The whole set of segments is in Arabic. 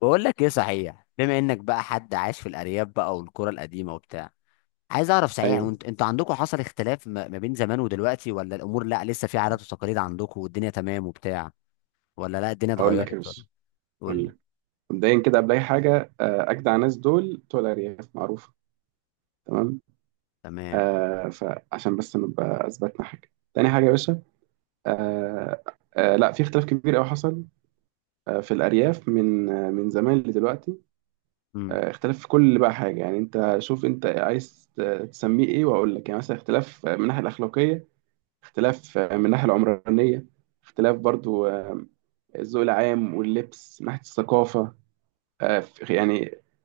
بقول لك ايه؟ صحيح، بما انك بقى حد عايش في الارياف بقى، والقرى القديمه وبتاع، عايز اعرف. صحيح ايوه. وانت، انتوا عندكم حصل اختلاف ما بين زمان ودلوقتي؟ ولا الامور لا، لسه في عادات وتقاليد عندكم والدنيا تمام وبتاع؟ ولا لا الدنيا هقول لك يا اتغيرت ولا؟ باشا. قول هقول لي. لك مبدئيا كده قبل اي حاجه، اجدع ناس دول بتوع الارياف معروفه. تمام. تمام. فعشان بس نبقى اثبتنا حاجه. تاني حاجه يا باشا، آه لا، في اختلاف كبير قوي حصل في الارياف من من زمان لدلوقتي. امم. اختلاف في كل بقى حاجه. يعني انت شوف، انت عايز تسميه ايه؟ واقول لك. يعني مثلا اختلاف من الناحيه الاخلاقيه، اختلاف من الناحيه العمرانيه، اختلاف برضو الذوق العام واللبس من ناحيه الثقافه. يعني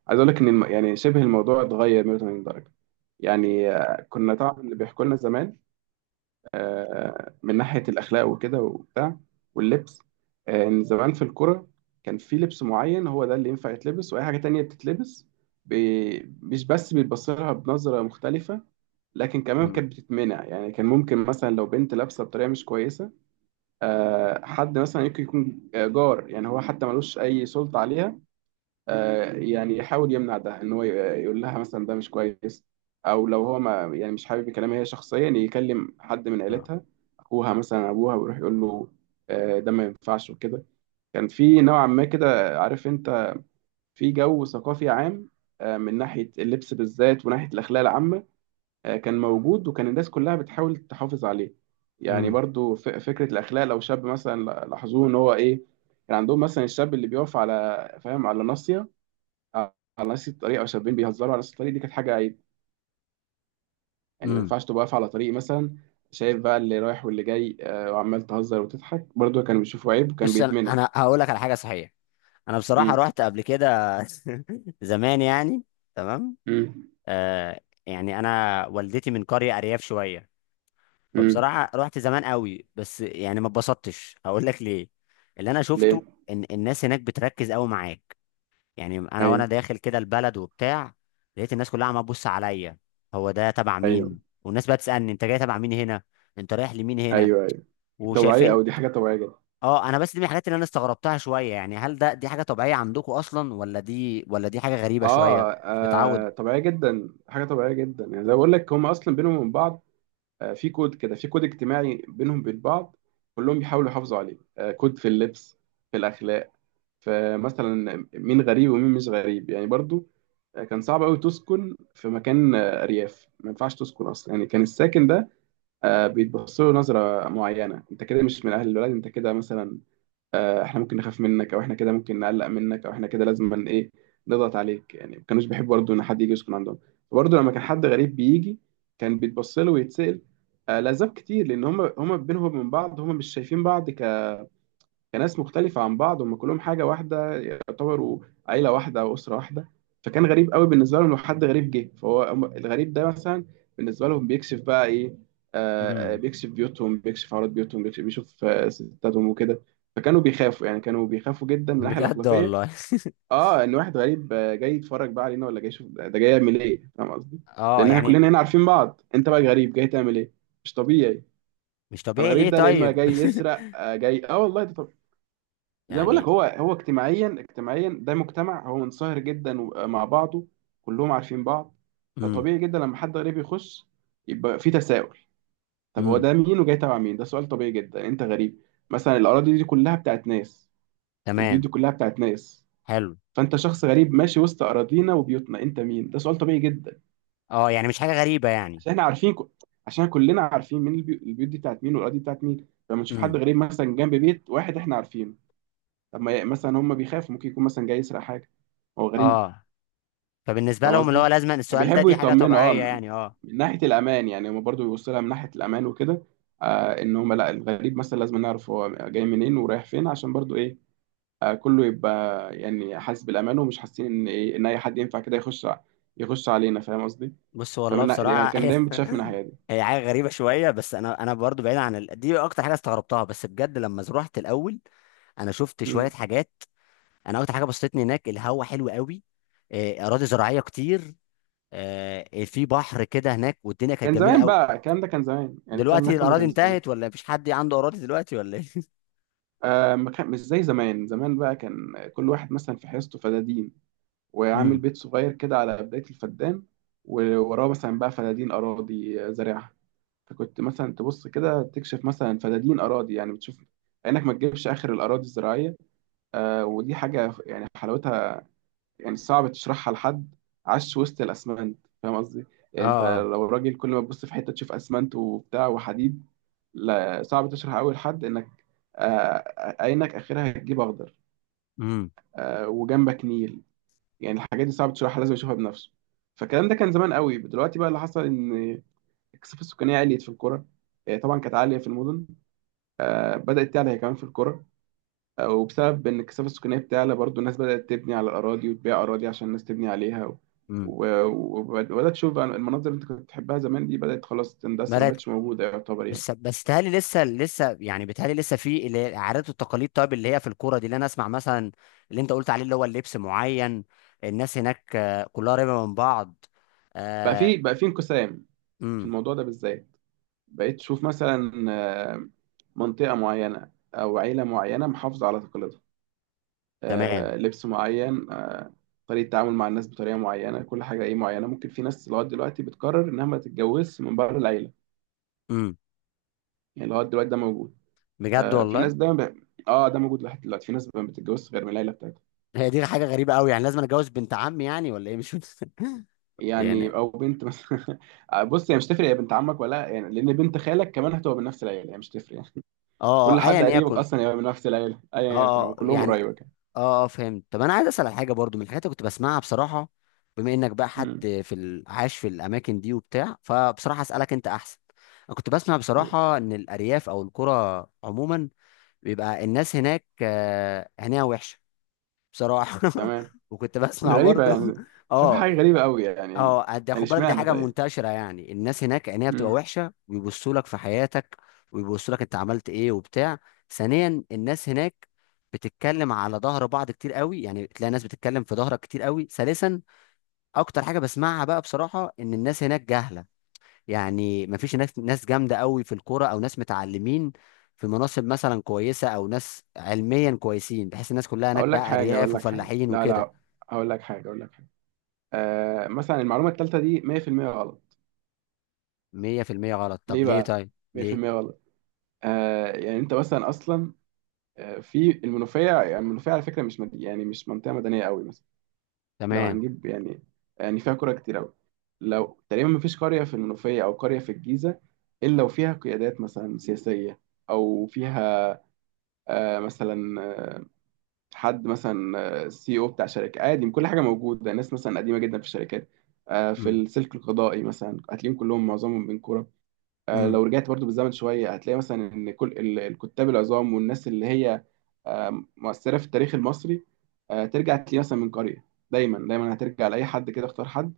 عايز اقول لك ان يعني شبه الموضوع اتغير 180 درجه. يعني كنا طبعا اللي بيحكوا لنا زمان من ناحيه الاخلاق وكده وبتاع واللبس، ان زمان في الكوره كان في لبس معين هو ده اللي ينفع يتلبس، واي حاجه تانية بتتلبس مش بس بيتبص لها بنظره مختلفه، لكن كمان امم. كانت بتتمنع. يعني كان ممكن مثلا لو بنت لابسه بطريقه مش كويسه، حد مثلا يمكن يكون جار، يعني هو حتى ملوش اي سلطه عليها، يعني يحاول يمنع ده، ان هو يقول لها مثلا ده مش كويس، او لو هو ما يعني مش حابب كلامها هي شخصيا، يكلم حد من عيلتها، اخوها مثلا، ابوها، ويروح يقول له ده ما ينفعش وكده. كان في نوعا ما كده، عارف انت، في جو ثقافي عام من ناحية اللبس بالذات وناحية الأخلاق العامة، كان موجود وكان الناس كلها بتحاول تحافظ عليه. يعني امم. برضو فكرة الأخلاق، لو شاب مثلا لاحظوه إن هو إيه، كان عندهم مثلا الشاب اللي بيقف على، فاهم، على ناصية على نفس الطريق، او شابين بيهزروا على نفس الطريق، دي كانت حاجه عيب. يعني ما امم. ينفعش تبقى واقف على طريق مثلا شايف بقى اللي رايح واللي جاي، وعمال تهزر وتضحك، برضو كانوا بيشوفوا عيب وكان بص انا بيتمنع. انا هقول لك على حاجه صحيح. انا بصراحه امم. رحت قبل كده زمان يعني. تمام. امم. آه. يعني انا والدتي من قريه ارياف شويه. امم. فبصراحة رحت زمان قوي، بس يعني ما اتبسطتش. هقول لك ليه. اللي انا شفته ليه؟ ان الناس هناك بتركز قوي معاك. يعني انا وانا ايوه. داخل كده البلد وبتاع، لقيت الناس كلها عماله تبص عليا، هو ده تبع ايوه. مين؟ والناس بقى تسألني، انت جاي تبع مين هنا؟ انت رايح لمين هنا؟ ايوه. ايوه، طبيعيه، وشايفين. او دي حاجه طبيعيه جدا. اه، انا بس دي من الحاجات اللي انا استغربتها شوية. يعني هل ده دي حاجة طبيعية عندكم اصلا، ولا دي ولا دي حاجة غريبة شوية اه، مش متعود؟ طبيعيه جدا، حاجه طبيعيه جدا. يعني زي ما بقول لك هم اصلا بينهم وبين بعض في كود كده، في كود اجتماعي بينهم وبين بعض، كلهم بيحاولوا يحافظوا عليه. كود في اللبس، في الاخلاق. فمثلا مين غريب ومين مش غريب يعني. برضو كان صعب قوي تسكن في مكان ارياف. ما ينفعش تسكن اصلا. يعني كان الساكن ده بيتبص له نظره معينه. انت كده مش من اهل البلد، انت كده مثلا، احنا ممكن نخاف منك، او احنا كده ممكن نقلق منك، او احنا كده لازم ايه، نضغط عليك. يعني ما كانوش بيحبوا برضه ان حد يجي يسكن عندهم. برضه لما كان حد غريب بيجي، كان بيتبص له ويتسال لاسباب كتير. لان هم بينهم من بعض، هم مش شايفين بعض كناس مختلفة عن بعض، هم كلهم حاجة واحدة يعتبروا، عيلة واحدة أو أسرة واحدة. فكان غريب قوي بالنسبة لهم لو حد غريب جه، فهو الغريب ده مثلا بالنسبة لهم بيكشف بقى إيه، امم. بيكشف بيوتهم، بيكشف عورات بيوتهم، بيكشف، بيشوف ستاتهم وكده. فكانوا بيخافوا، يعني كانوا بيخافوا جدا من الناحية بجد الأخلاقية. والله اه، ان واحد غريب جاي يتفرج بقى علينا، ولا جاي يشوف، ده جاي يعمل ايه؟ فاهم قصدي؟ اه لان احنا يعني. كلنا هنا عارفين بعض، انت بقى غريب جاي تعمل ايه؟ مش طبيعي. مش طبيعي ليه فالغريب ده، لا اما طيب؟ جاي يسرق جاي، اه والله ده زي ما بقول لك، يعني. هو اجتماعيا ده مجتمع هو منصهر جدا مع بعضه، كلهم عارفين بعض. مم. فطبيعي جدا لما حد غريب يخش يبقى في تساؤل. طب هو امم. ده مين؟ وجاي تبع مين؟ ده سؤال طبيعي جدا. انت غريب. مثلا الاراضي دي كلها بتاعت ناس، البيوت تمام. دي كلها بتاعت ناس، حلو. فانت شخص غريب ماشي وسط اراضينا وبيوتنا، انت مين؟ ده سؤال طبيعي جدا. اه يعني مش حاجه غريبه يعني. عشان احنا عارفين عشان كلنا عارفين مين البيوت دي بتاعت مين، والاراضي دي بتاعت مين. لما نشوف حد امم. غريب مثلا جنب بيت واحد احنا عارفينه، طب ما ي- مثلا هم بيخافوا، ممكن يكون مثلا جاي يسرق حاجه، هو غريب، اه، فبالنسبه فاهم لهم اللي هو قصدي؟ لازم السؤال ده، فبيحبوا دي حاجه يطمنوا. طبيعيه يعني. اه. من ناحيه الامان. يعني هم برضو بيبصوا لها من ناحيه الامان وكده، ان هم لا، الغريب مثلا لازم نعرف هو جاي منين ورايح فين. عشان برضو ايه، كله يبقى يعني حاسس بالامان، ومش حاسين ان ايه، ان اي حد ينفع كده يخش يخش علينا. فاهم قصدي؟ بص والله بصراحه كان هي، دايما بتشاف من الناحيه دي. هي حاجه غريبه شويه. بس انا، انا برضو بعيد عن دي اكتر حاجه استغربتها. بس بجد لما رحت الاول انا شفت شويه مم. حاجات. انا اكتر حاجه بسطتني هناك، الهوا حلو قوي، آه، اراضي زراعيه كتير، آه، في بحر كده هناك، والدنيا كانت كان جميله زمان قوي. بقى، الكلام ده كان زمان. يعني الكلام ده دلوقتي كله الاراضي كان زمان. انتهت، ولا مفيش حد عنده اراضي دلوقتي ولا ايه؟ ما كان مش زي زمان. زمان بقى كان كل واحد مثلا في حصته فده دين، وعامل امم. بيت صغير كده على بداية الفدان، ووراه مثلا بقى فدادين أراضي زارعها. فكنت مثلا تبص كده تكشف مثلا فدادين أراضي. يعني بتشوف إنك ما تجيبش آخر الأراضي الزراعية. ودي حاجة يعني حلاوتها يعني صعب تشرحها لحد عاش وسط الأسمنت، فاهم قصدي؟ يعني أنت اه. لو راجل كل ما تبص في حتة تشوف أسمنت وبتاع وحديد، لا، صعب تشرح أوي لحد إنك عينك آخرها هتجيب أخضر، امم. وجنبك نيل. يعني الحاجات دي صعب تشرحها، لازم يشوفها بنفسه. فالكلام ده كان زمان قوي. دلوقتي بقى اللي حصل ان الكثافه السكانيه عليت في القرى. طبعا كانت عاليه في المدن، بدات تعلى هي كمان في القرى. وبسبب ان الكثافه السكانيه بتعلى برضو، الناس بدات تبني على الاراضي، وتبيع اراضي عشان الناس تبني عليها، و- وبدات تشوف بقى المناظر اللي انت كنت بتحبها زمان دي بدات خلاص تندثر، ما بلد. بقتش موجوده يعتبر يعني. بس بس بيتهيألي لسه يعني، بيتهيألي لسه في اللي هي العادات والتقاليد. طيب اللي هي في الكوره دي، اللي انا اسمع مثلا اللي انت قلت عليه، اللي هو اللبس معين. الناس هناك آه، كلها قريبه من بعض. بقى آه. في بقى في انقسام في امم. الموضوع ده بالذات. بقيت تشوف مثلا آه، منطقه معينه او عيله معينه محافظه على تقاليدها، تمام. لبس معين، طريقة تعامل مع الناس بطريقة معينة، كل حاجة ايه معينة. ممكن في ناس لغاية دلوقتي بتقرر انها ما تتجوزش من بره العيلة. امم. يعني لغاية دلوقتي ده موجود. بجد آه، في والله. ناس ده ب... اه ده موجود لحد دلوقتي، في ناس ما بتتجوزش غير من العيلة بتاعتها. هي دي حاجه غريبه قوي يعني. لازم أنا اتجوز بنت عمي يعني ولا ايه؟ مش فاهم. يعني، يعني او بنت مثلا بص هي مش تفرق يا بنت عمك ولا، يعني لان بنت خالك كمان هتبقى من نفس العيلة، يعني مش تفرق يعني. اه، كل آه، ايا حد قريبك يكن. اصلا هيبقى من نفس العيلة. اه ايا يكن هو، آه، كلهم يعني قريبك يعني. اه اه، فهمت. طب انا عايز اسال على حاجه برضو من الحاجات اللي كنت بسمعها بصراحه، بما انك بقى حد امم. في عايش في الاماكن دي وبتاع، فبصراحه اسالك انت احسن. انا كنت بسمع قول. بصراحه ان الارياف او القرى عموما بيبقى الناس هناك آه، عينيها وحشه. بصراحه تمام. وكنت بسمع غريبة برضو يعني، شوف اه. حاجة غريبة قوي يعني. اه، يعني خد بالك، دي اشمعنى حاجه طيب؟ منتشره يعني. الناس هناك عينيها بتبقى مم. وحشه، ويبصوا لك في حياتك، ويبصوا لك انت عملت ايه وبتاع. ثانيا، الناس هناك بتتكلم على ظهر بعض كتير قوي. يعني تلاقي ناس بتتكلم في ظهرك كتير قوي. ثالثا، اكتر حاجه بسمعها بقى بصراحه ان الناس هناك جاهله. يعني مفيش ناس جامده قوي في الكوره، او ناس متعلمين في مناصب مثلا كويسه، او ناس علميا كويسين، بحيث الناس كلها هناك اقول لك بقى حاجه ارياف اقول لك حاجه وفلاحين لا وكده. لا، اقول لك حاجه. مثلا المعلومه الثالثه دي 100% غلط. 100% غلط؟ طب ليه ليه بقى؟ طيب؟ ليه؟ 100% غلط. يعني انت مثلا اصلا في المنوفيه. يعني المنوفيه على فكره مش مد... يعني مش منطقه مدنيه قوي مثلا. لو تمام. هنجيب يعني، يعني فيها قرى كتير قوي. لو تقريبا ما فيش قريه في المنوفيه او قريه في الجيزه الا وفيها قيادات مثلا سياسيه، او فيها آه مثلا حد مثلا سي او بتاع شركه، عادي كل حاجه موجوده. ناس مثلا قديمه جدا في الشركات في السلك القضائي، مثلا هتلاقيهم كلهم معظمهم من كوره. امم. لو رجعت برضو بالزمن شويه هتلاقي مثلا ان كل الكتاب العظام والناس اللي هي مؤثره في التاريخ المصري، ترجع تلاقيه مثلا من قريه. دايما هترجع لاي حد كده. اختار حد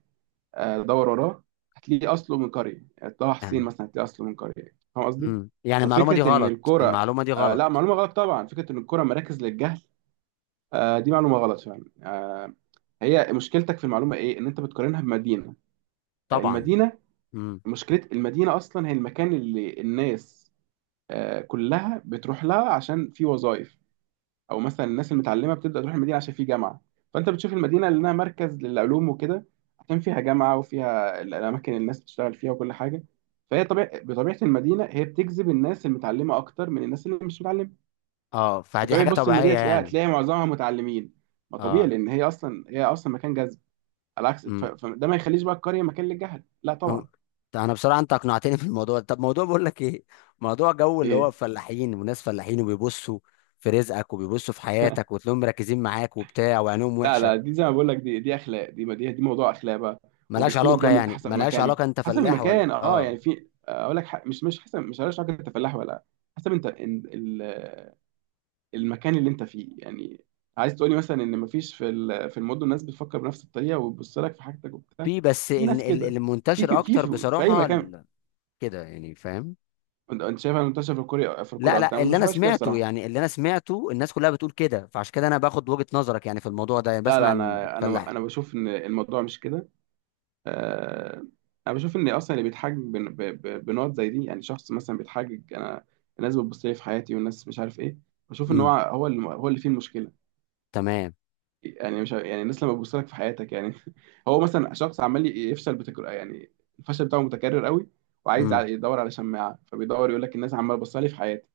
دور وراه، هتلاقيه اصله من قريه. يعني طه حسين يعني. مثلا هتلاقيه اصله من قريه، فاهم قصدي؟ امم، يعني المعلومة دي ففكره ان غلط، الكوره، المعلومة دي لا، غلط معلومه غلط طبعا. فكره ان الكوره مراكز للجهل دي معلومة غلط فعلا. هي مشكلتك في المعلومة ايه، ان انت بتقارنها بمدينة، آه، طبعا. المدينة امم. مشكلة المدينة اصلا هي المكان اللي الناس كلها بتروح لها عشان في وظائف، او مثلا الناس المتعلمة بتبدأ تروح المدينة عشان في جامعة. فانت بتشوف المدينة لانها مركز للعلوم وكده، عشان فيها جامعة وفيها الاماكن اللي الناس بتشتغل فيها وكل حاجة. فهي طبيعة، بطبيعة المدينة هي بتجذب الناس المتعلمة اكتر من الناس اللي مش متعلمة. اه فدي فطبيعي، حاجة بص المدينة طبيعية تلاقيها يعني. تلاقي معظمها متعلمين، ما طبيعي، اه. لان هي اصلا، هي اصلا مكان جذب. على عكس امم. فده ما يخليش بقى القريه مكان للجهل، لا مم. طبعا. ده انا بصراحة انت اقنعتني في الموضوع ده. طب موضوع بقول لك ايه، موضوع جو اللي هو ايه؟ فلاحين، وناس فلاحين وبيبصوا في رزقك وبيبصوا في حياتك، وتلاقيهم مركزين معاك وبتاع، وعينهم لا وحشة. لا دي زي ما بقول لك، دي اخلاق. دي موضوع اخلاق بقى، ملهاش وبيختلف علاقة جامد يعني؟ حسب ملهاش مكان، علاقة انت حسب فلاح المكان. ولا اه، اه؟ يعني في، اقول لك مش حسب، مش عارف حاجه تفلاح ولا، حسب انت ال- المكان اللي انت فيه يعني. عايز تقولي مثلا ان مفيش في في المدن ناس بتفكر بنفس الطريقه وبتبص لك في حاجتك وبتاع؟ في بس في ناس كده، في المنتشر في في, اكتر في اي بصراحة مكان. كده يعني فاهم. أنت شايفها منتشره في الكوره، في لا الكوره اكتر؟ لا، أنا ما اللي انا بشوفهاش كده سمعته بصراحه. يعني، اللي انا سمعته الناس كلها بتقول كده. فعشان كده انا باخد وجهة نظرك يعني في الموضوع ده، يعني لا بسمع لا عن انا الفلاح. انا انا بشوف ان الموضوع مش كده، آه، انا بشوف ان اصلا اللي بيتحجج بنقط زي دي، يعني شخص مثلا بيتحجج، انا الناس بتبص لي في حياتي والناس مش عارف ايه، بشوف ان هو امم. هو اللي هو اللي فيه المشكله. تمام. يعني مش يعني الناس لما بتبص لك في حياتك يعني. هو مثلا شخص عمال يفشل بتكرار، يعني الفشل بتاعه متكرر قوي، وعايز امم. يدور على شماعه، فبيدور يقول لك الناس عماله تبص لي في حياتي.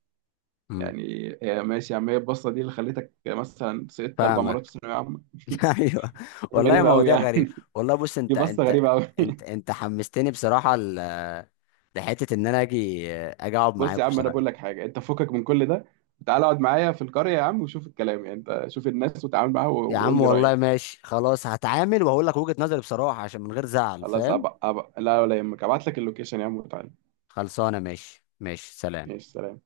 امم. يعني هي ماشي يا عم، هي البصه دي اللي خلتك مثلا سقطت اربع مرات في فاهمك ثانويه عامه؟ ايوه. حاجة والله يا غريبه قوي مواضيع يعني. غريب. والله بص. دي انت بصه انت غريبه قوي. انت انت حمستني بصراحة لحتة ان انا اجي اقعد بص يا معاكم عم انا بصراحة. بقول لك حاجه، انت فكك من كل ده، تعال اقعد معايا في القريه يا عم وشوف الكلام. يعني انت شوف الناس وتعامل معاها يا عم وقول لي والله رايك. ماشي خلاص، هتعامل وهقول لك وجهة نظري بصراحة، عشان من غير زعل خلاص. فاهم. أبقى لا ولا يهمك، ابعت لك اللوكيشن يا عم وتعالى. خلصانة. ماشي ماشي. سلام. ماشي سلام.